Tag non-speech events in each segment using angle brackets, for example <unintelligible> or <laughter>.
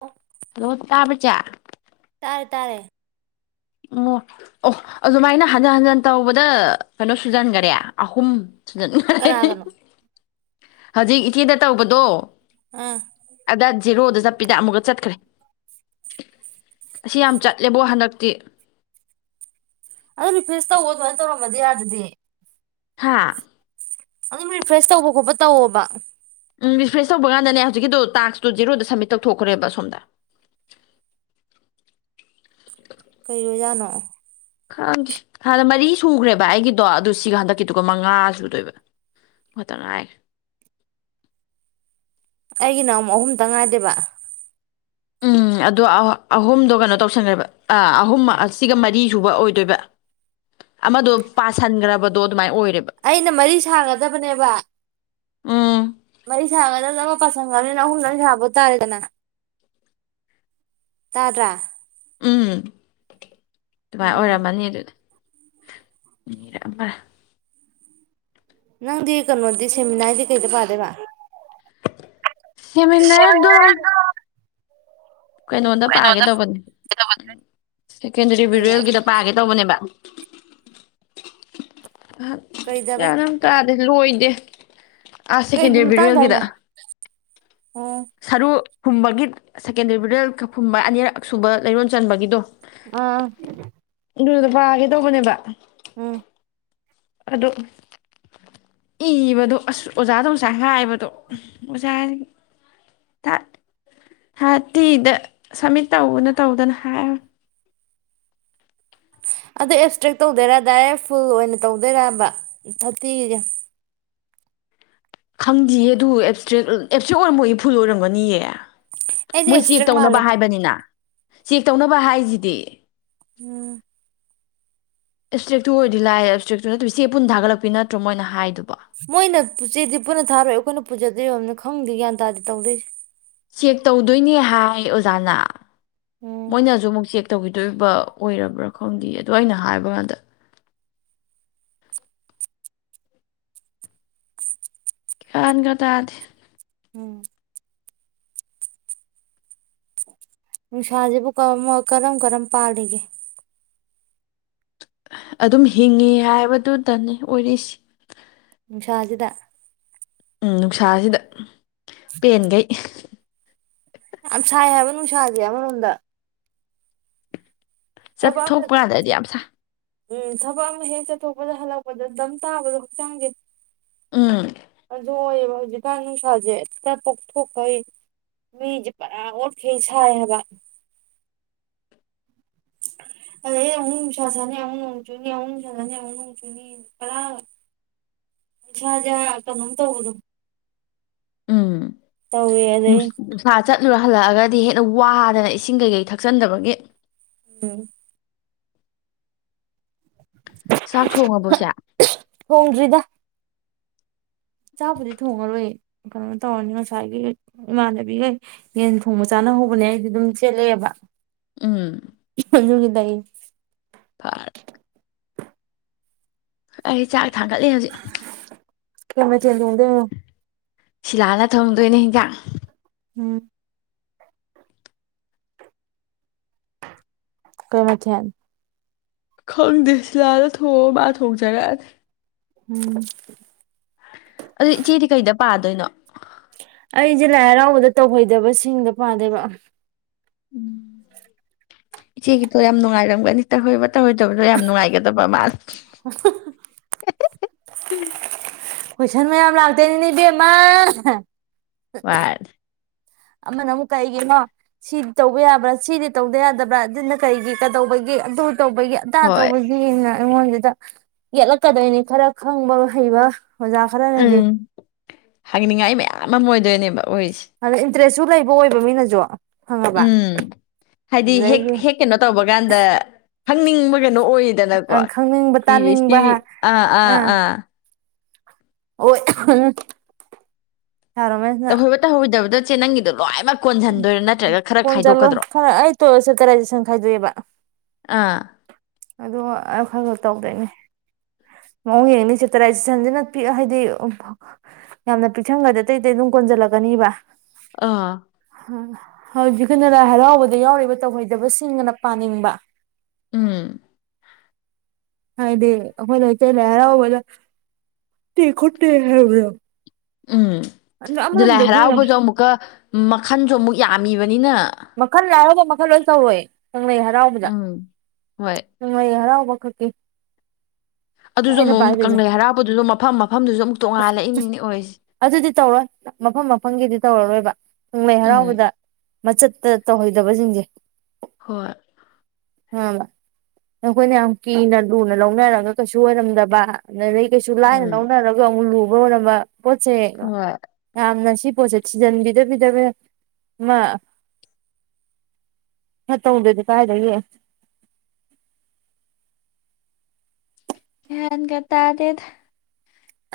ꯑꯣ ꯍꯜꯂꯣ ꯇꯥꯕ ꯆꯦ ꯇꯥꯔꯦ ꯇꯥꯔꯦ ꯑꯣ ꯑꯣ ꯑꯗꯨꯃꯥꯏꯅ ꯍꯟꯖꯟ ꯍꯟꯖꯤꯟ ꯇꯧꯕꯗ ꯀꯩꯅꯣ ꯁꯨꯖꯟꯒꯔꯦ ꯑꯍꯨꯝ ꯗ ꯉꯥꯏꯔꯦ ꯀꯅꯥꯒꯅꯣ ꯍꯧꯖꯤꯛ ꯏꯆꯦꯗ ꯇꯧꯕꯗꯣ ꯑꯥ ꯑꯗ ꯖꯦꯔꯣꯗ ꯆꯠꯄꯤꯗ ꯑꯃꯨꯛꯀ ꯆꯠꯈ꯭ꯔꯦ ꯑꯁꯤ ꯌꯥꯝ ꯆꯠꯂꯦꯕꯣ ꯍꯟꯗꯛꯇꯤ ꯑꯗꯨ ꯔꯤꯐ꯭ꯔꯦꯁ ꯇꯧꯋ ꯑꯗꯨꯃꯥꯏꯅ ꯇꯧꯔꯝꯃꯗꯤ ꯌꯥꯗꯗꯤ ꯍꯥꯥ ꯑꯗꯨꯝ ꯔꯤꯐ꯭ꯔꯦꯁ ꯇꯧꯕ ꯈꯣꯠꯄ ꯇꯧꯑꯣꯕ ꯎꯝ ꯔꯤꯐ꯭ꯔꯦꯁ ꯇꯧꯕ ꯀꯥꯟꯗꯅꯦ ꯍꯧꯖꯤꯛꯀꯤꯗꯨꯣ ꯇꯥꯛꯁꯇꯣ ꯖꯦꯔꯣꯗ ꯁꯕꯃꯤꯠ ꯇꯧꯊꯣꯛꯈ꯭ꯔꯦꯕ ꯁꯣꯝꯗ ꯀꯩꯒꯤ ꯑꯣꯏꯖꯠꯅꯣ ꯈꯪ ꯍꯥꯟꯅ ꯃꯔꯤ ꯁꯨꯈ꯭ꯔꯦꯕ ꯑꯩꯒꯤꯗꯣ ꯑꯗꯨ ꯁꯤꯒ ꯍꯟꯗꯛꯀꯤꯗꯨꯒ ꯃꯉꯥ ꯁꯨꯗꯣꯏꯕ ꯉꯥꯛꯇꯪ ꯍꯥꯏꯈ꯭ꯔꯦ ꯑꯩꯒꯤꯅ ꯑꯃꯨꯛ ꯑꯍꯨꯝꯇꯪ ꯉꯥꯏꯗꯣꯏꯕ ꯎꯝ ꯑꯗꯣ ꯑꯍꯨꯝꯗꯣ ꯀꯩꯅꯣ ꯇꯧꯁꯟꯈ꯭ꯔꯦꯕ ꯑ ꯑꯍꯨꯝ ꯑꯁꯤꯒ ꯃꯔꯤ ꯁꯨꯕ ꯑꯣꯏꯗꯣꯏꯕ ꯑꯃꯗꯣ ꯄꯥꯁꯟꯈ꯭ꯔꯕꯗꯣ ꯑꯗꯨꯃꯥꯏꯅ ꯑꯣꯏ ꯑꯩꯅ ꯃꯔꯤ ꯁꯥꯒꯗꯕꯅꯦꯕ ꯎꯝ ꯃꯔꯤ ꯁꯥꯒꯗꯕꯅ ꯑꯃ ꯄꯁꯪꯈ꯭ꯔꯕꯅꯤꯅ ꯑꯍꯨꯝꯗꯪ ꯁꯥꯕ ꯇꯥꯔꯦꯗꯅ ꯇꯥꯗ꯭ꯔꯥ ꯎꯝ ꯑꯗꯨꯃꯥꯏꯅ ꯎꯝ ꯑꯣꯏꯔꯝꯃꯅꯤ ꯑꯗꯨꯗꯤ ꯃꯤꯔꯝꯕꯔ ꯅꯪꯗꯤ ꯀꯩꯅꯣꯗꯤ ꯁꯦꯃꯤꯅꯥꯗꯤ ꯀꯩꯗ ꯄꯥꯗꯣꯏꯕ <inaudible> ꯍꯦꯃꯤꯟꯅꯔꯗꯨꯝ ꯀꯩꯅꯣꯗ ꯄꯥꯒꯦ ꯇꯧꯕꯅꯤ <inaudible> ꯁꯦꯀꯦꯟꯗꯔꯤ ꯀꯩꯗ ꯚꯤꯔꯋꯦꯜꯒꯤꯗ ꯄꯥꯒꯦ ꯇꯧꯕꯅꯦꯕ <inaudible> ꯑꯍꯝ ꯀꯩꯗꯕ ꯒ꯭ꯌꯥꯟ ꯑꯝ ꯇꯥ ꯗ ꯂꯣꯏꯗꯦ ꯑ ꯀꯩꯒꯤ ꯁꯦꯀꯦꯟꯦꯗꯔꯤ ꯃꯇꯥꯡꯗ ꯕꯤꯔꯌꯦꯜꯒꯤꯗ ꯍꯥꯏꯅꯣ ꯎꯝ ꯁꯔꯨ ꯐꯨꯝꯕꯒꯤ ꯁꯦꯀꯦꯟꯗꯔꯤ ꯕꯤꯔꯋꯦꯜ ꯈ ꯐꯨꯝꯕ ꯑꯅꯤꯔꯛ ꯁꯨꯕ ꯂꯩꯔꯣꯟ ꯆꯟꯕꯒꯤꯗꯣ ꯑꯥ ꯑꯗꯨꯗ ꯄꯥꯒꯦ ꯇꯧꯕꯅꯦꯕ ꯎꯝ ꯑꯗꯣ ꯏꯕꯗꯣ ꯑꯁ ꯑꯣꯖꯥꯗ ꯉꯁꯥꯏ ꯍꯥꯏꯕꯗꯣ ꯑꯣꯖꯥꯅꯦ ꯊꯥ ꯊꯥꯇꯤꯗ ꯁꯝꯃꯤꯠ ꯇꯧꯑꯅ ꯇꯧꯗꯅ ꯍꯥꯏꯔ ꯑꯗꯣ ꯑꯦꯞꯁꯇ꯭ꯔꯤꯛ ꯇꯧꯗꯣꯏꯔ ꯗꯥꯏꯔꯦꯛ ꯐꯨꯜ ꯑꯣꯏꯅ ꯇꯧꯗꯣꯏꯔꯕ ꯊꯥꯔꯇꯤꯒꯤꯒ ꯈꯪꯗꯤꯌꯦ ꯑꯗꯨ ꯑꯦꯞꯁꯇ꯭ꯔꯦꯛ ꯑꯦꯞꯁꯇ꯭ꯔꯦꯛ ꯑꯣꯏꯔꯝꯃꯣꯏꯌꯦ ꯐꯨꯜ ꯑꯣꯏꯔꯝꯒꯅꯤꯌꯦ ꯑꯩꯗꯤ ꯃꯣꯏ ꯆꯦꯛ ꯑꯦꯞꯁꯇ꯭ꯔꯦꯛ ꯇꯧꯅꯕ ꯃꯥꯜꯂꯦ ꯍꯥꯏꯕꯅꯤꯅ ꯆꯦꯛ ꯇꯧꯅꯕ ꯍꯥꯏꯖꯤꯗꯤ ꯎꯝ ꯑꯦꯞꯁꯇ꯭ꯔꯤꯛꯇꯨ ꯑꯣꯏꯔꯗꯤ ꯂꯥꯏꯔꯦ ꯑꯦꯞꯁꯇ꯭ꯔꯤꯛꯇꯨ ꯅꯠꯇꯦ ꯆꯦ ꯄꯨꯟ ꯊꯥꯒꯠꯂꯛꯄꯤ ꯅꯠꯇ꯭ꯔꯣ ꯃꯣꯏꯅ ꯍꯥꯏꯗꯣ ꯃꯣꯏꯅ ꯆꯦꯗꯤ ꯄꯨꯟꯅ ꯊꯥꯔꯛꯣꯏ ꯑꯩꯈꯣꯏꯅ ꯄꯨꯖꯗꯣꯏ ꯑꯣꯏꯔꯝꯅꯤ ꯈꯪꯗꯦ ꯒ꯭ꯌꯥꯟ ꯇꯥꯗꯦ ꯇꯧꯗꯣꯏꯖꯦ ꯆꯦꯛ ꯇꯧꯗꯣꯏꯅꯦ ꯍꯥꯏ ꯑꯣꯖꯥꯅ ꯎꯝ ꯃꯣꯏꯅ ꯖꯨ ꯑꯃꯨꯛ ꯆꯦꯛ ꯇꯧꯒꯤꯗꯣꯏꯕ ꯑꯣꯏꯔꯕ꯭ꯔꯥ ꯈꯪꯗꯦ ꯑꯗꯣ ꯑꯩꯅ ꯍꯥꯏꯕ ꯀꯥꯟꯗ ꯒ꯭ꯌꯥꯟꯒ ꯇꯥꯗ ꯎꯝ ꯅꯨꯡꯁꯥꯖꯤꯕꯨ ꯀꯝ ꯀꯔꯝ ꯀꯔꯝ ꯄꯥꯜꯂꯤꯒꯦ ꯑꯗꯨꯝ ꯍꯤꯡꯉꯤ ꯍꯥꯏꯕꯗꯨꯗꯅꯤ ꯑꯣꯏꯔꯤꯁꯤ ꯅꯨꯡꯁꯥꯖꯤꯗ ꯎꯝ ꯅꯨꯡꯁꯥꯖꯤꯗ ꯄꯦꯟꯒꯩ ꯌꯥꯝ ꯁꯥꯏ ꯍꯥꯏꯕ ꯅꯨꯡꯁꯥꯖꯦ ꯑꯃꯔꯣꯝꯗ ꯊꯕꯛ ꯑꯃ ꯆꯠꯊꯣꯛꯄ ꯀꯥꯟꯗꯗꯤ ꯌꯥꯝ ꯁꯥ ꯎꯝ ꯊꯕꯛ ꯑꯃ ꯍꯦꯛ ꯆꯠꯊꯣꯛꯄꯗ ꯍꯜꯂꯛꯄꯗ ꯗꯝ ꯇꯥꯕꯗꯣ ꯍꯛꯆꯥꯡꯖꯦ ꯎꯝ ꯑꯗꯨ ꯑꯣꯏꯌꯦꯕ ꯍꯧꯖꯤꯛꯀꯥꯟ ꯅꯨꯡꯁꯥꯖꯦ ꯇ ꯄꯣꯛꯊꯣꯛꯈꯩ ꯃꯤꯖꯦ ꯄꯨꯔꯥ ꯑꯣꯠꯈꯩ ꯁꯥꯏ ꯍꯥꯏꯕ ꯑꯗꯩ ꯑꯃꯨꯛ ꯅꯨꯡꯁꯥ ꯁꯥꯅꯤ ꯑꯃꯨꯛ ꯅꯣꯡ ꯆꯨꯅꯤ ꯑꯃꯨꯛ ꯅꯣꯡ ꯆꯨꯅꯤ ꯄꯔ ꯏꯁꯥꯖꯦ ꯀꯩꯅꯣꯝ ꯇꯧꯕꯗꯣ ꯎꯝ ꯇꯧꯋꯦ ꯑꯗꯩ ꯅꯨꯁ ꯅꯨꯡꯁꯥ ꯆꯠꯂꯨꯔ ꯍꯜ ꯍꯜꯂꯛꯑꯒꯗꯤ ꯍꯦꯟꯅ ꯋꯥꯗꯅ ꯏꯁꯤꯡ ꯀꯩꯀꯩ ꯊꯛꯆꯟꯗꯕꯒꯤ ꯎꯝ ꯆꯥꯛ ꯊꯣꯡꯉꯕꯣ ꯏꯆꯦ ꯆꯥꯛꯕꯨꯗꯤ ꯊꯣꯡꯉꯔꯣꯏꯌꯦ ꯀꯩꯅꯣ ꯇꯧꯔꯅꯤ ꯉꯁꯥꯏꯒꯤ ꯏꯃꯥꯟꯅꯕꯤꯒꯩ ꯌꯦꯟ ꯊꯣꯡꯕ ꯆꯥꯅꯍꯧꯕꯅꯦ ꯑꯩꯗꯤ ꯑꯗꯨꯝ ꯆꯦꯜꯂꯛꯑꯦꯕ ꯎꯝ ꯑꯍ ꯗꯨꯒꯤꯅꯤ ꯂꯩ ꯐꯔꯦ ꯑꯩ ꯆꯥꯛ ꯊꯥꯡꯒꯠꯂꯤ ꯍꯧꯖꯤꯛ ꯀꯩ ꯃꯊꯦꯜ ꯊꯣꯡꯗꯣꯏꯅꯣ ꯁꯤꯂꯥꯅ ꯊꯣꯡꯗꯣꯏꯅꯦ ꯍꯤꯟꯖꯥꯡ ꯎꯝ ꯀꯩ ꯃꯊꯦꯜ ꯈꯪꯗꯦ ꯁꯤꯜꯂꯥꯅ ꯊꯣꯡ ꯃꯥ ꯊꯣꯛꯖꯔꯛꯑꯅꯤ ꯎꯝ ꯑꯗꯨ ꯏꯆꯦꯗꯤ ꯀꯩꯗ ꯄꯥꯗꯣꯏꯅꯣ ꯑꯩꯁꯦ ꯂꯥꯏ ꯍꯔꯥꯎꯕꯗ ꯇꯧꯍꯩꯗꯕꯁꯤꯡꯗ ꯄꯥꯗꯣꯏꯕ ꯏꯆꯦꯒꯤꯇꯣ ꯌꯥꯝ ꯅꯨꯡꯉꯥꯏꯔꯝꯒꯅꯤ ꯇꯍꯣꯏꯕ ꯇꯧꯔꯣꯏꯗꯕꯗꯣ ꯌꯥꯝ ꯅꯨꯡꯉꯥꯏꯒꯗꯕ ꯃꯥꯜꯦ ꯍꯦ ꯍꯦ ꯍꯦ ꯍꯤ ꯀꯣꯏꯁꯟ ꯃꯌꯥꯝ ꯂꯥꯛꯇꯣꯏꯅꯤꯅꯦ ꯏꯕꯦꯝꯃꯥ ꯑꯍ ꯋꯥ <unintelligible> ꯑꯃꯅ ꯑꯃꯨꯛ ꯀꯩꯒꯤꯅꯣ ꯁꯤꯗꯤ ꯇꯧꯕ ꯌꯥꯕ꯭ꯔꯥ ꯁꯤꯗꯤ ꯇꯧꯗ ꯌꯥꯗꯕ꯭ꯔꯥ ꯑꯗꯨꯅ ꯀꯩꯒꯤ ꯀꯩꯗꯧꯕꯒꯤ ꯑꯗꯨ ꯇꯧꯕꯒꯤ ꯑꯗꯥ ꯍꯣꯏ ꯇꯧꯕꯒꯤ ꯅꯥ ꯑꯩꯉꯣꯟꯗꯨꯗ ꯌꯦꯠꯂꯛꯀꯗꯣꯏꯅꯤ ꯈꯔ ꯈꯪꯕ ꯍꯩꯕ ꯑꯣꯖꯥ ꯈꯔꯅꯗꯤ ꯎꯝ ꯍꯪꯅꯤꯡꯉꯥꯏ ꯃꯌꯥꯝ ꯑꯃ ꯑꯣꯏꯗꯣꯏꯅꯦꯕ ꯑꯣꯏꯁꯦ ꯇ꯭ꯔꯦꯁꯨ ꯂꯩꯕ ꯑꯣꯏꯕ ꯃꯤꯅꯁꯨ ꯈꯪꯉꯕ ꯎꯝ ꯍꯥꯏꯗꯤ ꯍꯦꯛ ꯑꯗꯨꯗꯩꯗꯤ ꯍꯦꯛ ꯀꯩꯅꯣ ꯇꯧꯕ ꯀꯥꯟꯗ ꯈꯪꯅꯤꯡꯕ ꯀꯩꯅꯣ ꯑꯣꯏꯗꯅꯀꯣ ꯑꯪ ꯈꯪꯅꯤꯡꯕ ꯄꯤ ꯑꯩꯆ ꯇꯥꯅꯤꯡꯕ ꯗꯤꯑꯥ ꯑꯥ ꯑꯥ ꯑꯣꯏ ꯑ ꯍꯨ ꯇꯍꯣꯏꯕ ꯇꯍꯣꯗꯕꯗ ꯆꯦ ꯅꯪꯒꯤꯗꯣ ꯂꯣꯏꯃꯛ ꯀꯣꯖꯜꯂꯣꯏ ꯈꯔ ꯑꯩ ꯇꯣ ꯆꯦꯞꯇꯔꯥꯏꯁꯦꯁꯟ ꯈꯥꯏꯗꯣꯛꯑꯦꯕ ꯑꯥ ꯑꯗꯣ ꯈꯔ ꯈꯔ ꯇꯧꯗꯣꯏꯅꯦ ꯃꯑꯣꯡ ꯌꯦꯡꯅꯤ ꯆꯦꯞꯇꯔꯥꯏꯖꯦꯁꯟꯁꯤꯅ ꯄꯤꯛ ꯍꯥꯏꯗꯤ ꯌꯥꯝꯅ ꯄꯤꯛꯁꯟꯒꯗꯤ ꯑꯇꯩ ꯑꯇꯩ ꯑꯗꯨꯝ ꯀꯣꯟꯁꯤꯜꯂꯛꯀꯅꯤꯕ ꯑꯥ ꯍꯧꯖꯤꯛꯀꯤꯅ ꯂꯥꯏ ꯍꯔꯥꯎꯕꯗ ꯌꯥꯎꯔꯤꯕ ꯇꯧꯍꯩꯗꯕꯁꯤꯡꯑꯅ ꯄꯥꯅꯤꯡꯕ ꯎꯝ ꯍꯥꯏꯗꯤ ꯑꯩꯈꯣꯏ ꯂꯩꯇꯦ ꯂꯩ ꯍꯥꯔꯥꯎꯕꯗ ꯈꯣꯠꯇꯦ ꯍꯥꯏꯕꯗꯣ ꯎꯝ ꯑꯗꯨ ꯂꯥꯏ ꯑꯃꯔꯣꯝꯗ ꯑꯩꯈꯣꯏꯅ ꯍꯔꯥꯎꯕꯁꯨ ꯑꯃꯨꯛꯀ ꯃꯈꯟꯁꯨ ꯑꯃꯨꯛ ꯌꯥꯝꯃꯤꯕ ꯃꯈꯟ ꯂꯥꯏꯍꯔꯥꯎꯕ ꯃꯈꯜ ꯂꯣꯏ ꯇꯧꯔꯣꯏ ꯀꯪꯂꯩ ꯍꯔꯥꯎꯕꯗ ꯎꯝ ꯍꯣꯏ ꯀꯪꯂꯩ ꯍꯔꯥꯎ ꯋꯥꯈꯛꯀꯤ ꯑꯗꯨꯁꯨ ꯑꯩꯅ ꯑꯃꯨꯛ ꯄꯥꯏꯗꯨꯖꯦ ꯀꯪꯂꯩ ꯍꯔꯥꯎꯕꯗꯨꯁꯨ ꯃꯐꯝ ꯃꯐꯝꯗꯨꯁꯨ ꯑꯃꯨꯛ ꯇꯣꯡꯉꯥꯜꯂꯛꯏꯅꯤꯅꯦ ꯑꯣꯏꯔꯤꯁꯦ ꯑꯗꯨꯗꯤ ꯇꯧꯔꯣꯏ ꯃꯐꯝ ꯃꯐꯝꯒꯤꯗꯤ ꯇꯧꯔꯔꯣꯏꯕ ꯀꯪꯡꯂꯩ ꯎꯝ ꯍꯔꯥꯎꯕꯗ ꯃꯆꯠꯇ ꯇꯧꯍꯩꯗꯕꯁꯤꯡꯁꯦ ꯍꯣꯏ ꯑ ꯅꯈꯣꯏꯅ ꯌꯥꯝ ꯀꯤꯅ ꯂꯨꯅ ꯂꯧꯅꯔꯒ ꯀꯩꯁꯨ ꯑꯣꯏꯔꯝꯗꯕ ꯅ ꯂꯩ ꯀꯩꯁꯨ ꯂꯥꯏꯅ ꯎꯝ ꯂꯧꯅꯔꯒ ꯑꯃꯨꯛ ꯂꯨ <unintelligible> ꯄꯣꯇꯁꯦ ꯍꯣꯏ ꯌꯥꯝꯅꯁꯤꯕ ꯄꯣꯠꯁꯦ ꯊꯤꯖꯟꯕꯤꯗꯕꯤꯗ ꯃꯥ ꯈꯇꯧꯗꯗꯤ ꯀꯥꯏꯗꯒꯤ ꯒ꯭ꯌꯟꯒ ꯇꯥꯗꯦꯗ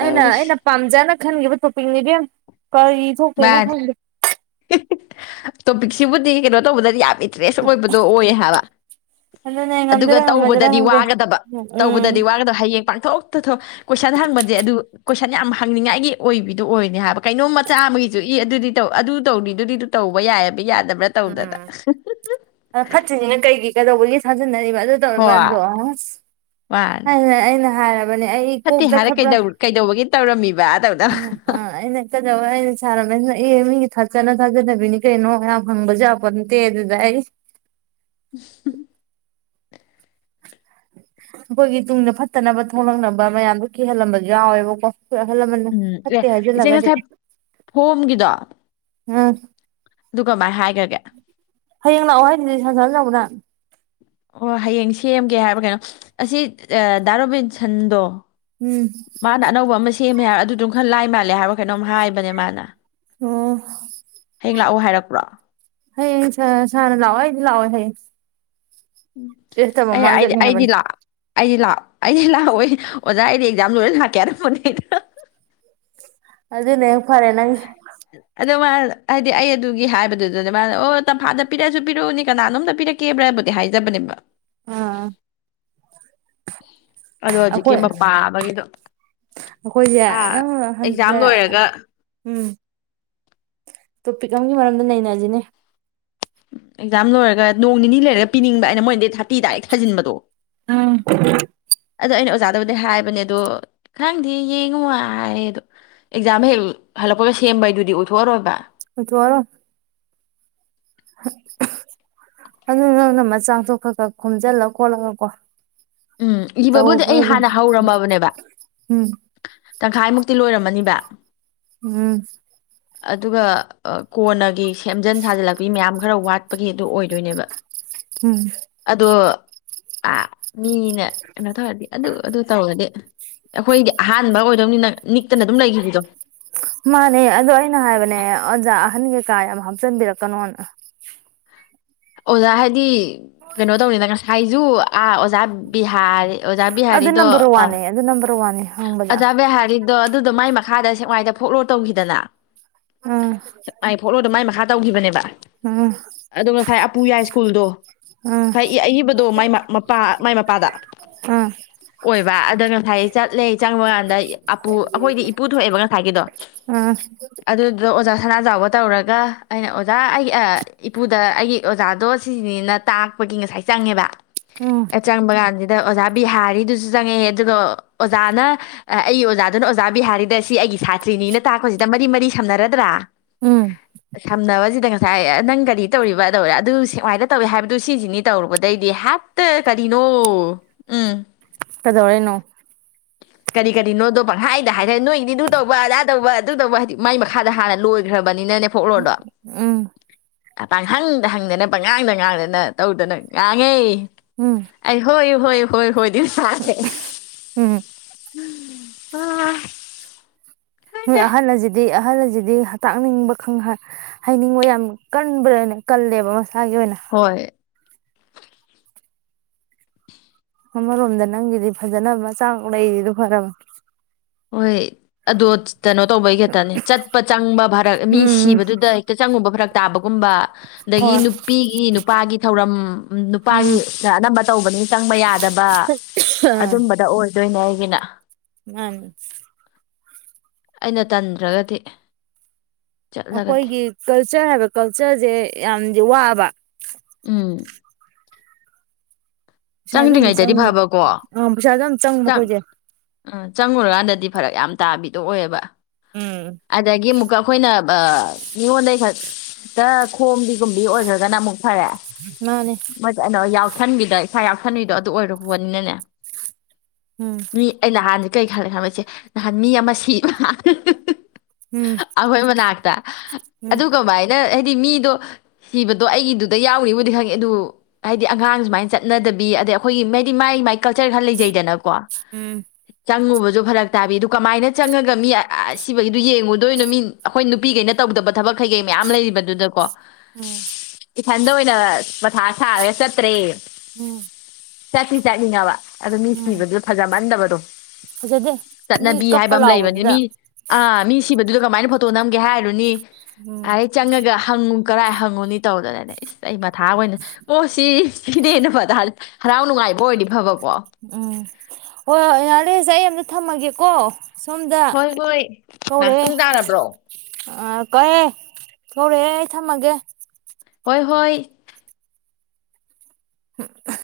ꯑꯩꯅ ꯑꯩꯅ ꯄꯝꯖꯅ ꯈꯟꯒꯤꯕ ꯇꯣꯄꯤꯛꯅꯤ ꯏꯕꯦꯝꯃ ꯀꯔꯤ ꯊꯣꯛꯇꯣꯏꯅꯣ ꯈꯪꯗꯦ ꯍꯤ ꯍꯤ ꯇꯣꯄꯤꯛꯁꯤꯕꯨꯗꯤ ꯀꯩꯅꯣ ꯇꯧꯕꯗꯗꯤ ꯌꯥꯝꯃꯤ ꯏꯟꯇꯔꯦꯁ ꯑꯣꯏꯕꯗꯣ ꯑꯣꯏ ꯍꯥꯏꯕ ꯑꯗꯨꯅꯦ ꯑꯗꯨꯒ ꯉꯝꯗꯣꯏꯔꯥ ꯉꯝꯃꯣꯏꯗꯣꯏꯔꯥ ꯇꯧꯕꯗꯗꯤ ꯈꯪꯗꯦ ꯋꯥꯒꯗꯕ ꯎꯝ ꯇꯧꯕꯗꯗꯤ ꯋꯥꯒꯗꯕ ꯍꯌꯦꯡ ꯄꯥꯛ ꯊꯣꯛꯇ ꯊꯣꯛ ꯀꯣꯏꯁꯟ ꯍꯪꯕꯁꯦ ꯑꯗꯨ ꯀꯣꯏꯁꯟ ꯌꯥꯝ ꯍꯪꯅꯤꯡꯉꯥꯏꯒꯤ ꯑꯣꯏꯕꯤꯗꯣ ꯑꯣꯏꯅꯦ ꯍꯥꯏꯕ ꯀꯩꯅꯣꯝ ꯃꯆꯥ ꯑꯃꯒꯤꯁꯨ ꯏ ꯑꯗꯨꯗꯤ ꯇꯧ ꯑꯗꯨ ꯇꯧꯔꯤꯗꯨꯗꯤ ꯑꯗꯨ ꯇꯧꯕ ꯌꯥꯏꯑꯕ ꯌꯥꯗꯕ꯭ꯔꯥ ꯇꯧꯗꯅ ꯎꯝ ꯑ ꯐꯠꯇ꯭ꯔꯖꯤꯅ ꯀꯩꯒꯤ ꯀꯩꯗꯧꯕꯒꯤ ꯁꯥꯖꯤꯟꯅꯩ ꯑꯗꯨ ꯍꯣꯏ ꯇꯧꯔꯀꯥꯟꯗꯣ ꯃꯥꯅꯦ ꯑꯩꯅ ꯑꯩꯅ ꯍ ꯐꯠꯇꯦ ꯍꯥꯏꯔ ꯀꯩꯗꯧ ꯀꯩꯗꯧꯕꯒꯤ ꯇꯧꯔꯝꯃꯤꯕ ꯇꯧꯗ ꯎꯝ ꯑ ꯑꯩꯅ ꯀꯗꯧꯕꯒꯤ ꯑꯩꯅ ꯁꯥꯔꯣꯃꯦꯁꯅ ꯃꯤ ꯊꯥꯖꯠꯅ ꯊꯥꯖꯅꯕꯤꯅꯤ ꯀꯩꯅꯣ ꯌꯥꯝ ꯍꯪꯕꯖꯨ ꯌꯥꯄꯣꯟꯅꯠꯇꯦ ꯑꯗꯨꯗ ꯑꯩ ꯑꯩꯈꯣꯏꯒꯤ ꯇꯨꯡꯗ ꯐꯠꯇꯅꯕ ꯊꯣꯛꯂꯛꯅꯕ ꯃꯌꯥꯝꯗꯣ ꯀꯤꯍꯜꯂꯝꯕꯁꯨ ꯌꯥꯎꯋꯦꯕꯀꯣ ꯑꯩꯈꯣꯏ ꯑꯍꯜ ꯂꯃꯟꯅ ꯎꯝ ꯑꯦ ꯐꯠꯇꯦ ꯏꯆꯦ ꯍꯥꯏꯖꯤꯜꯂꯒꯗꯤ ꯉꯁꯥꯏ ꯐꯣꯝꯒꯤꯗꯣ ꯎꯝ ꯑꯗꯨ ꯀꯃꯥꯏ ꯍꯥꯏꯈ꯭ꯔꯒꯦ ꯍꯌꯦꯡ ꯂꯥꯛꯑꯣ ꯍꯥꯏꯗꯨꯗꯤ ꯁꯥꯔ ꯁꯅꯥꯖꯥꯎꯕꯅ ꯑꯣ ꯍꯌꯦꯡ ꯁꯦꯝꯒꯦ ꯍꯥꯏꯕ ꯀꯩꯅꯣ ꯑꯁꯤ ꯑ ꯗꯥ ꯔꯣꯕꯤꯟꯁꯟꯗꯣ ꯎꯝ ꯃꯥꯅ ꯑꯅꯧꯕ ꯑꯃ ꯁꯦꯝꯃꯦ ꯍꯥꯏꯔ ꯑꯗꯨꯗꯨꯝ ꯈꯔ ꯂꯥꯏ ꯃꯥꯜꯂꯦ ꯍꯥꯏꯕ꯭ꯔꯣ ꯀꯩꯅꯣꯝ ꯍꯥꯏꯕꯅꯦ ꯃꯥꯅ ꯑꯣ ꯍꯌꯦꯡ ꯂꯥꯛꯑꯣ ꯍꯥꯏꯔꯛꯄ꯭ꯔꯣ ꯍꯌꯦꯡꯁꯦ ꯁꯔ ꯁꯥꯔꯅ ꯂꯑꯣ ꯑꯩꯖꯤ ꯖꯥꯛꯑꯣꯏ ꯍꯌꯦꯡ ꯗ꯭ꯔꯦꯁꯇꯕ ꯑꯩ ꯃꯥꯏ ꯑꯩ ꯆꯠꯅꯤ ꯑꯩꯗꯤ ꯍꯥꯏꯕꯅꯤ ꯂ ꯑꯩꯗꯤ ꯂꯥꯛ ꯑꯩꯗꯤ ꯂꯥꯛꯑꯣꯏ ꯑꯣꯖꯥ ꯑꯩꯗꯤ ꯑꯦꯛꯖꯥꯝ ꯂꯣꯏꯔꯒ ꯂꯥꯛꯀꯦ ꯍꯥꯏꯔꯝꯕꯅꯦ ꯍꯥ ꯍꯥ ꯑꯗꯨꯅꯦ ꯐꯔꯦ ꯅꯪ ꯑꯗ ꯃꯥ ꯍꯥꯏꯗꯤ ꯑꯩ ꯑꯗꯨꯒꯤ ꯍꯥꯏꯕꯗꯨꯗꯅꯦ ꯃꯥ ꯑꯣ ꯇꯝꯐꯥꯗ ꯄꯤꯔꯛꯑꯁꯨ ꯄꯤꯔꯛꯎꯅꯦ ꯀꯅꯥꯅꯣꯝꯗ ꯄꯤꯔꯛꯀꯦꯕ꯭ꯔꯥ ꯍꯥꯏꯕꯨꯗꯤ ꯍꯥꯏꯖꯕꯅꯦꯕ ꯑꯥ ꯑꯍꯝ ꯑꯗꯣ ꯍꯧꯖꯤꯛꯀꯤ ꯑꯩꯈꯣꯏ ꯃꯄꯥ ꯑꯃꯒꯤꯗꯣ ꯑꯩꯈꯣꯏꯁꯦ ꯑ ꯅꯪ ꯑꯦꯛꯖꯥꯝ ꯍꯟꯗ ꯂꯣꯏꯔꯒ ꯎꯝ ꯇꯣꯄꯤꯛ ꯑꯃꯒꯤ ꯃꯔꯝꯗ ꯅꯩꯅꯖꯤꯅꯦ ꯑꯦꯛꯖꯥꯝ ꯂꯣꯏꯔꯒ ꯅꯣꯡ ꯅꯤꯅꯤ ꯂꯩꯔꯒ ꯄꯤꯅꯤꯡꯕ ꯑꯩꯅ ꯃꯣꯏꯗꯤ ꯊꯥꯔꯇꯤꯗ ꯑꯩ ꯊꯥꯖꯤꯟꯕꯗꯣ ꯎꯝ ꯑꯗꯣ ꯑꯩꯅ ꯑꯣꯖꯥꯗꯕꯨꯗꯤ ꯍꯥꯏꯕꯅꯦ ꯑꯗꯣ ꯈꯪꯗꯦ ꯌꯦꯡꯉꯨ ꯍꯥꯏꯌꯦ ꯑꯗꯣ ꯑꯦꯛꯖꯥꯝ ꯍꯦꯛ ꯍꯜꯂꯛꯄꯒ ꯁꯦꯝꯕ ꯍꯥꯏꯗꯨꯗꯤ ꯑꯣꯏꯊꯣꯛꯑꯔꯣꯏꯕ ꯑꯣꯏꯊꯣꯛꯑꯔꯣꯏ ꯑꯗꯨ ꯅꯪꯅ ꯃꯆꯥꯛꯇꯣ ꯈꯔ ꯈꯔ ꯈꯣꯝꯖꯤꯜꯂ ꯈꯣꯠꯂꯒ ꯀꯣ ꯎꯝ ꯏꯕꯕꯨꯗꯤ ꯑꯩ ꯇꯧꯕꯗꯤ ꯍꯥꯟꯅ ꯍꯧꯔꯝꯃꯕꯅꯦꯕ ꯎꯝ ꯇꯪꯈꯥꯏꯃꯨꯛꯇꯤ ꯂꯣꯏꯔꯝꯃꯅꯤꯕ ꯎꯝ ꯑꯗꯨꯒ ꯀꯣꯟꯅꯒꯤ ꯁꯦꯝꯖꯤꯟ ꯁꯥꯖꯤꯜꯂꯛꯄꯒꯤ ꯃꯌꯥꯝ ꯈꯔ ꯋꯥꯠꯄꯒꯤ ꯑꯗꯨ ꯑꯣꯏꯗꯣꯏꯅꯦꯕ ꯎꯝ ꯑꯗꯣ ꯑꯥ ꯃꯤꯅꯥ ꯀꯩꯅꯣ ꯇꯧꯔꯗꯤ ꯑꯗꯨ ꯑꯗꯨ ꯇꯧꯔꯗꯤ ꯑꯩꯈꯣꯏꯒꯤ ꯑꯍꯥꯟꯕ ꯑꯣꯏꯗꯣꯏꯅꯤꯅ ꯅꯤꯛꯇꯅ ꯑꯗꯨꯝ ꯂꯩꯈꯤꯕꯗꯣ ꯃꯥꯅꯦ ꯑꯗꯣ ꯑꯩꯅ ꯍꯥꯏꯕꯅꯦ ꯑꯣꯖꯥ ꯑꯍꯟ ꯀꯩꯀꯥ ꯌꯥꯝ ꯍꯥꯞꯆꯤꯟꯕꯤꯔꯛꯀꯅꯣꯅ ꯑꯣꯖꯥ ꯍꯥꯏꯗꯤ ꯀꯩꯅꯣ ꯇꯧꯅꯤꯅ ꯉꯁꯥꯏꯖꯨ ꯑ ꯑꯣꯖꯥ ꯕꯤꯍꯥꯔ ꯑꯗꯨ ꯅꯝꯕꯔ ꯋꯥꯟꯅꯦ ꯑꯗꯨ ꯅꯝꯕꯔ ꯋꯥꯟꯅꯦ ꯍꯪꯕꯗꯥ ꯑꯗꯣ ꯑꯗꯨꯗꯣ ꯃꯥꯏ ꯃꯈꯥꯗ ꯁꯦꯡꯋꯥꯏꯗ ꯐꯣꯛꯂꯣꯔ ꯇꯧꯈꯤꯗꯅ ꯎꯝ ꯑꯩꯥꯏ ꯐꯣꯛꯂꯣꯔ ꯃꯥꯏ ꯃꯈꯥ ꯇꯧꯈꯤꯕꯅꯦꯕ ꯎꯝ ꯑꯗꯣ ꯉꯁꯥꯏ ꯄꯨ ꯌꯥꯏ ꯁ꯭ꯀꯨꯜꯗꯣ ꯎꯝ ꯉꯁꯥꯏ ꯑꯏꯕꯗꯣ ꯃꯥꯏ ꯃꯄꯥ ꯃꯥꯏ ꯃꯄꯥꯗ ꯑꯣꯏꯕ ꯑꯗ ꯉꯁꯥꯏ ꯂꯩ ꯆꯪꯕ ꯀꯥꯟꯗ ꯑꯄꯨ ꯑꯩꯈꯣꯏꯗꯤ ꯏꯄꯨ ꯊꯣꯛꯑꯦꯕ ꯉꯁꯥꯏꯒꯤꯗꯣ ꯎꯝ ꯎꯝ ꯑꯗꯨꯗꯣ ꯑꯣꯖꯥ ꯁꯅꯥꯖꯥꯎꯕ ꯇꯧꯔꯒ ꯑꯩꯅ ꯑꯣꯖꯥ ꯑꯩ ꯏꯄꯨꯗ ꯑꯩꯒꯤ ꯑꯣꯖꯥꯗꯣ ꯁꯤꯁꯤꯅꯤꯅ ꯇꯥꯛꯄꯒꯤ ꯉꯁꯥꯏ ꯆꯪꯉꯦꯕ ꯎꯝ ꯑꯦ ꯆꯪꯕꯀꯥꯟ ꯑꯗ ꯑꯣꯖꯥ ꯕꯤꯍꯥꯔꯤꯗꯨꯁꯨ ꯆꯪꯉꯛꯑꯦ ꯑꯗꯨꯒ ꯑꯣꯖꯥꯅ ꯑꯩꯒꯤ ꯑꯣꯖꯥꯗꯨꯅ ꯑꯣꯖꯥ ꯕꯤꯍꯥꯔꯤꯗ ꯁꯤ ꯑꯩꯒꯤ ꯁꯥꯇ꯭ꯔꯤꯅꯤꯅ ꯇꯥꯛꯄꯁꯤꯗ ꯃꯔꯤ ꯃꯔꯤ ꯁꯝꯅꯔꯗ꯭ꯔꯥ ꯎꯝ ꯁꯝꯅꯕꯖꯤꯗ ꯉꯁꯥꯏ ꯅꯪ ꯀꯔꯤ ꯇꯧꯔꯤꯕ ꯇꯧꯔꯤ ꯑꯗꯨ ꯁꯦꯛꯃꯥꯏꯅ ꯇꯧꯏꯤ ꯍꯥꯏꯕꯗꯨ ꯁꯤꯁꯤꯅꯤ ꯇꯧꯔꯨꯕꯗꯩꯗꯤ ꯍꯦꯛꯇ ꯀꯔꯤꯅꯣ ꯎꯝ ꯀꯗꯧꯔꯩꯅꯣ ꯀꯔꯤ ꯀꯔꯤꯅꯣꯗꯣ ꯄꯪꯈꯥꯏꯗ ꯍꯥꯏꯔꯦ ꯅꯣꯏꯗꯤ ꯑꯗꯨ ꯇꯧꯕ ꯑꯗꯥ ꯇꯧꯕ ꯑꯗꯨ ꯇꯧꯕ ꯍꯥꯏꯗꯤ ꯃꯥꯏ ꯃꯈꯥꯗ ꯍꯥꯟꯅ ꯂꯣꯏꯈ꯭ꯔꯕ ꯕꯅꯤꯅꯅꯦ ꯐꯣꯛꯂꯣꯔꯗꯣ ꯎꯝ ꯄꯍꯪꯗ ꯍꯪꯗꯅ ꯄꯉꯥꯡꯗ ꯉꯥꯡꯗꯅ ꯇꯧꯗꯅ ꯉꯥꯡꯉꯦ ꯎꯝ ꯑꯩ ꯍꯣꯏ ꯍꯣꯏ ꯍꯣꯏ ꯍꯣꯏ ꯐꯔꯦ <unintelligible> ꯎꯝ ꯎꯝ ꯑ ꯍꯣꯏ ꯑꯍꯜ ꯑꯖꯤꯗꯤ ꯑꯍꯜ ꯑꯁꯤꯗꯤ ꯇꯥꯛꯅꯤꯡꯕ ꯈꯪꯍ ꯍꯥꯏꯩꯅꯤꯡꯕ ꯌꯥꯝ ꯀꯟꯕ꯭ꯔꯅꯦ ꯀꯜꯂꯦꯕ ꯃꯁꯥꯒꯤ ꯑꯣꯏꯅ ꯍꯣꯏ ꯑꯃꯔꯣꯝꯗ ꯅꯪꯒꯤꯗꯤ ꯐꯖꯅ ꯃꯆꯥꯡ ꯂꯩꯔꯤꯗꯨ ꯐꯔꯕꯅꯦ ꯍꯣꯏ ꯑꯗꯣ ꯀꯩꯅꯣ ꯇꯧꯕꯩ ꯈꯛꯇꯅꯦ ꯆꯠꯄ ꯆꯪꯕ ꯐꯔꯛ ꯃꯤ ꯎꯝ ꯁꯤꯕꯗꯨꯗ ꯍꯦꯛꯇ ꯆꯪꯉꯨꯕ ꯐꯔꯛ ꯇꯥꯕꯒꯨꯝꯕ ꯑꯗꯒꯤ ꯍꯣꯏ ꯅꯨꯄꯤꯒꯤ ꯅꯨꯄꯥꯒꯤ ꯊꯧꯔꯝ ꯅꯨꯄꯥꯒꯤ ꯎꯝ ꯑꯅꯝꯕ ꯇꯧꯕꯅꯤꯅ ꯆꯪꯕ ꯌꯥꯗꯕ ꯑꯗꯨꯝꯕꯗ ꯑꯣꯏ ꯑꯗꯨꯏꯅꯦ ꯑꯩꯒꯤꯅ ꯃꯥꯅꯤ ꯑꯩꯅ ꯇꯟꯗ꯭ꯔꯒꯗꯤ ꯆꯠꯂꯒꯗꯤ ꯑꯩꯈꯣꯏꯒꯤ ꯀꯜ ꯀꯜꯆꯔ ꯍꯥꯏꯕ ꯀꯜꯆꯔꯁꯦ ꯌꯥꯝꯗꯤ ꯋꯥꯕ ꯎꯝ ꯄꯩꯁꯥꯁꯨ ꯌꯥꯝ ꯆꯪꯗ꯭ꯔꯤꯉꯩꯗꯗꯤ ꯆꯪꯕ ꯐꯕꯀꯣ ꯑ ꯄꯩꯁꯥꯁꯨ ꯌꯥꯝ ꯆꯪꯕ ꯆꯪ ꯑꯩꯈꯣꯏꯁꯦ ꯑ ꯆꯪꯉꯨꯔꯀꯥꯟꯗꯗꯤ ꯐꯔꯛ ꯌꯥꯝ ꯇꯥꯕꯤꯗꯣ ꯑꯣꯏꯌꯦꯕ ꯎꯝ ꯑꯗꯒꯤ ꯑꯃꯨꯛꯀ ꯑꯩꯈꯣꯏꯅ ꯑ ꯃꯤꯉꯣꯟꯗꯒꯤ ꯈꯛꯇ ꯈꯣꯝꯕꯤꯒꯨꯝꯕꯤ ꯑꯣꯏꯈ꯭ꯔꯒꯅ ꯑꯃꯨꯛ ꯐꯔꯦ ꯃꯥꯅꯦ ꯃꯩꯠ ꯑꯩꯅ ꯌꯥꯎ <unintelligible> ꯐꯟꯕꯤꯗꯥꯏ <unintelligible> ꯏꯁꯥ ꯌꯥꯎꯁꯟꯕꯤꯗꯣ ꯑꯗꯨ ꯑꯣꯏꯔꯨ ꯄꯣꯠꯅꯤꯅꯅꯦ ꯎꯝ ꯃꯤ ꯑꯩ ꯅꯍꯥꯟꯗꯤ ꯀꯩ ꯈꯜꯂꯦ ꯍꯥꯏꯕ ꯏꯆꯦ ꯅꯍꯥꯟ ꯃꯤ ꯑꯃ ꯁꯤꯕ ꯍꯤ ꯍꯤ ꯍꯤ ꯎꯝ ꯑꯈꯣꯏ ꯃꯅꯥꯛ ꯎꯝ ꯑꯗꯨꯀꯃꯥꯏ ꯅ ꯍꯥꯏꯗꯤ ꯃꯤꯗꯣ ꯁꯤꯕꯗꯣ ꯑꯩꯒꯤꯗꯨꯗ ꯌꯥꯎꯋꯤꯕꯨꯗꯤ ꯈꯪꯉꯦ ꯑꯗꯨ ꯍꯥꯏꯗꯤ ꯑꯉꯥꯡ ꯁꯨꯃꯥꯏꯅ ꯆꯠ ꯆꯠꯅꯗꯕꯤ ꯑꯗꯩ ꯑꯩꯈꯣꯏꯒꯤ ꯍꯥꯢꯗꯤ ꯃꯥꯏ ꯃꯥꯏ ꯀꯜꯆꯔ ꯈꯔ ꯂꯩꯖꯩꯗꯅꯀꯣ ꯎꯝ ꯆꯪꯉꯨꯕꯁꯨ ꯐꯔꯛ ꯇꯥꯕꯤ ꯑꯗꯨ ꯀꯃꯥꯏꯅ ꯆꯪꯉꯥꯒ ꯃꯤ ꯑꯁꯤꯕꯒꯤꯗꯨ ꯌꯦꯡꯉꯨꯗꯣꯏꯅꯣ ꯃꯤ ꯑꯩꯈꯣꯏ ꯅꯨꯄꯤꯒꯩꯅ ꯇꯧꯗꯕ ꯊꯕꯛ ꯀꯩꯀꯩ ꯃꯌꯥꯝ ꯂꯩꯔꯤꯕꯗꯨꯗꯀꯣ ꯎꯝ ꯏꯊꯟꯗ ꯑꯣꯏꯅ ꯃꯊꯥ ꯁꯥꯔꯦ ꯆꯠꯇ꯭ꯔꯦ ꯎꯝ ꯆꯠꯇꯤ ꯆꯠꯅꯤꯡꯉꯥꯕ ꯑꯗꯣ ꯃꯤ ꯎꯝ ꯁꯤꯕꯗꯨ ꯐꯖꯃꯟꯗꯕ ꯇꯣ ꯐꯖꯗꯦ ꯃꯤ ꯆꯠꯅꯕꯤ ꯀꯞꯄ ꯍꯥꯏꯕ ꯑꯃꯥ ꯂꯩꯕꯅꯤꯅ ꯂꯥꯎꯕꯗꯨꯗ ꯃꯤ ꯑꯥ ꯃꯤ ꯁꯤꯕꯗꯨꯗ ꯀꯃꯥꯏꯅ ꯐꯣꯇꯣ ꯅꯝꯒꯦ ꯍꯥꯏꯔꯨꯅꯤ ꯎꯝ ꯑꯥꯢ ꯆꯪꯉꯥꯒ ꯍꯪꯉꯨ ꯀꯔꯥꯏ ꯍꯪꯉꯨꯅꯤ ꯇꯧꯗꯅꯅꯦ ꯢꯁ ꯑꯩ ꯃꯊꯥ ꯑꯣꯏꯅ ꯑꯣ ꯁꯤꯁ ꯏꯟꯗꯦ ꯢꯅꯥ ꯐꯠ <unintelligible> ꯍꯔꯥꯎ ꯅꯨꯡꯉꯥꯏꯕ ꯑꯣꯏꯗꯤ ꯐꯕ ꯎꯝ ꯍꯣꯏ ꯍꯣꯏ ꯌꯥꯔꯦꯁꯦ ꯑꯩ ꯑꯝꯇ ꯊꯝꯃꯒꯦꯀꯣ ꯁꯣꯝꯗ ꯍꯣꯏ ꯍꯣꯏ ꯃꯥ ꯄꯨꯡ ꯇꯥꯔꯕ꯭ꯔꯣ ꯑ ꯀꯣꯌꯦ ꯊꯣꯛꯔꯛꯑꯦ ꯑꯩ ꯊꯝꯃꯒꯦ ꯍꯣꯏ ꯍꯣꯏ ꯍꯝ ꯍꯥ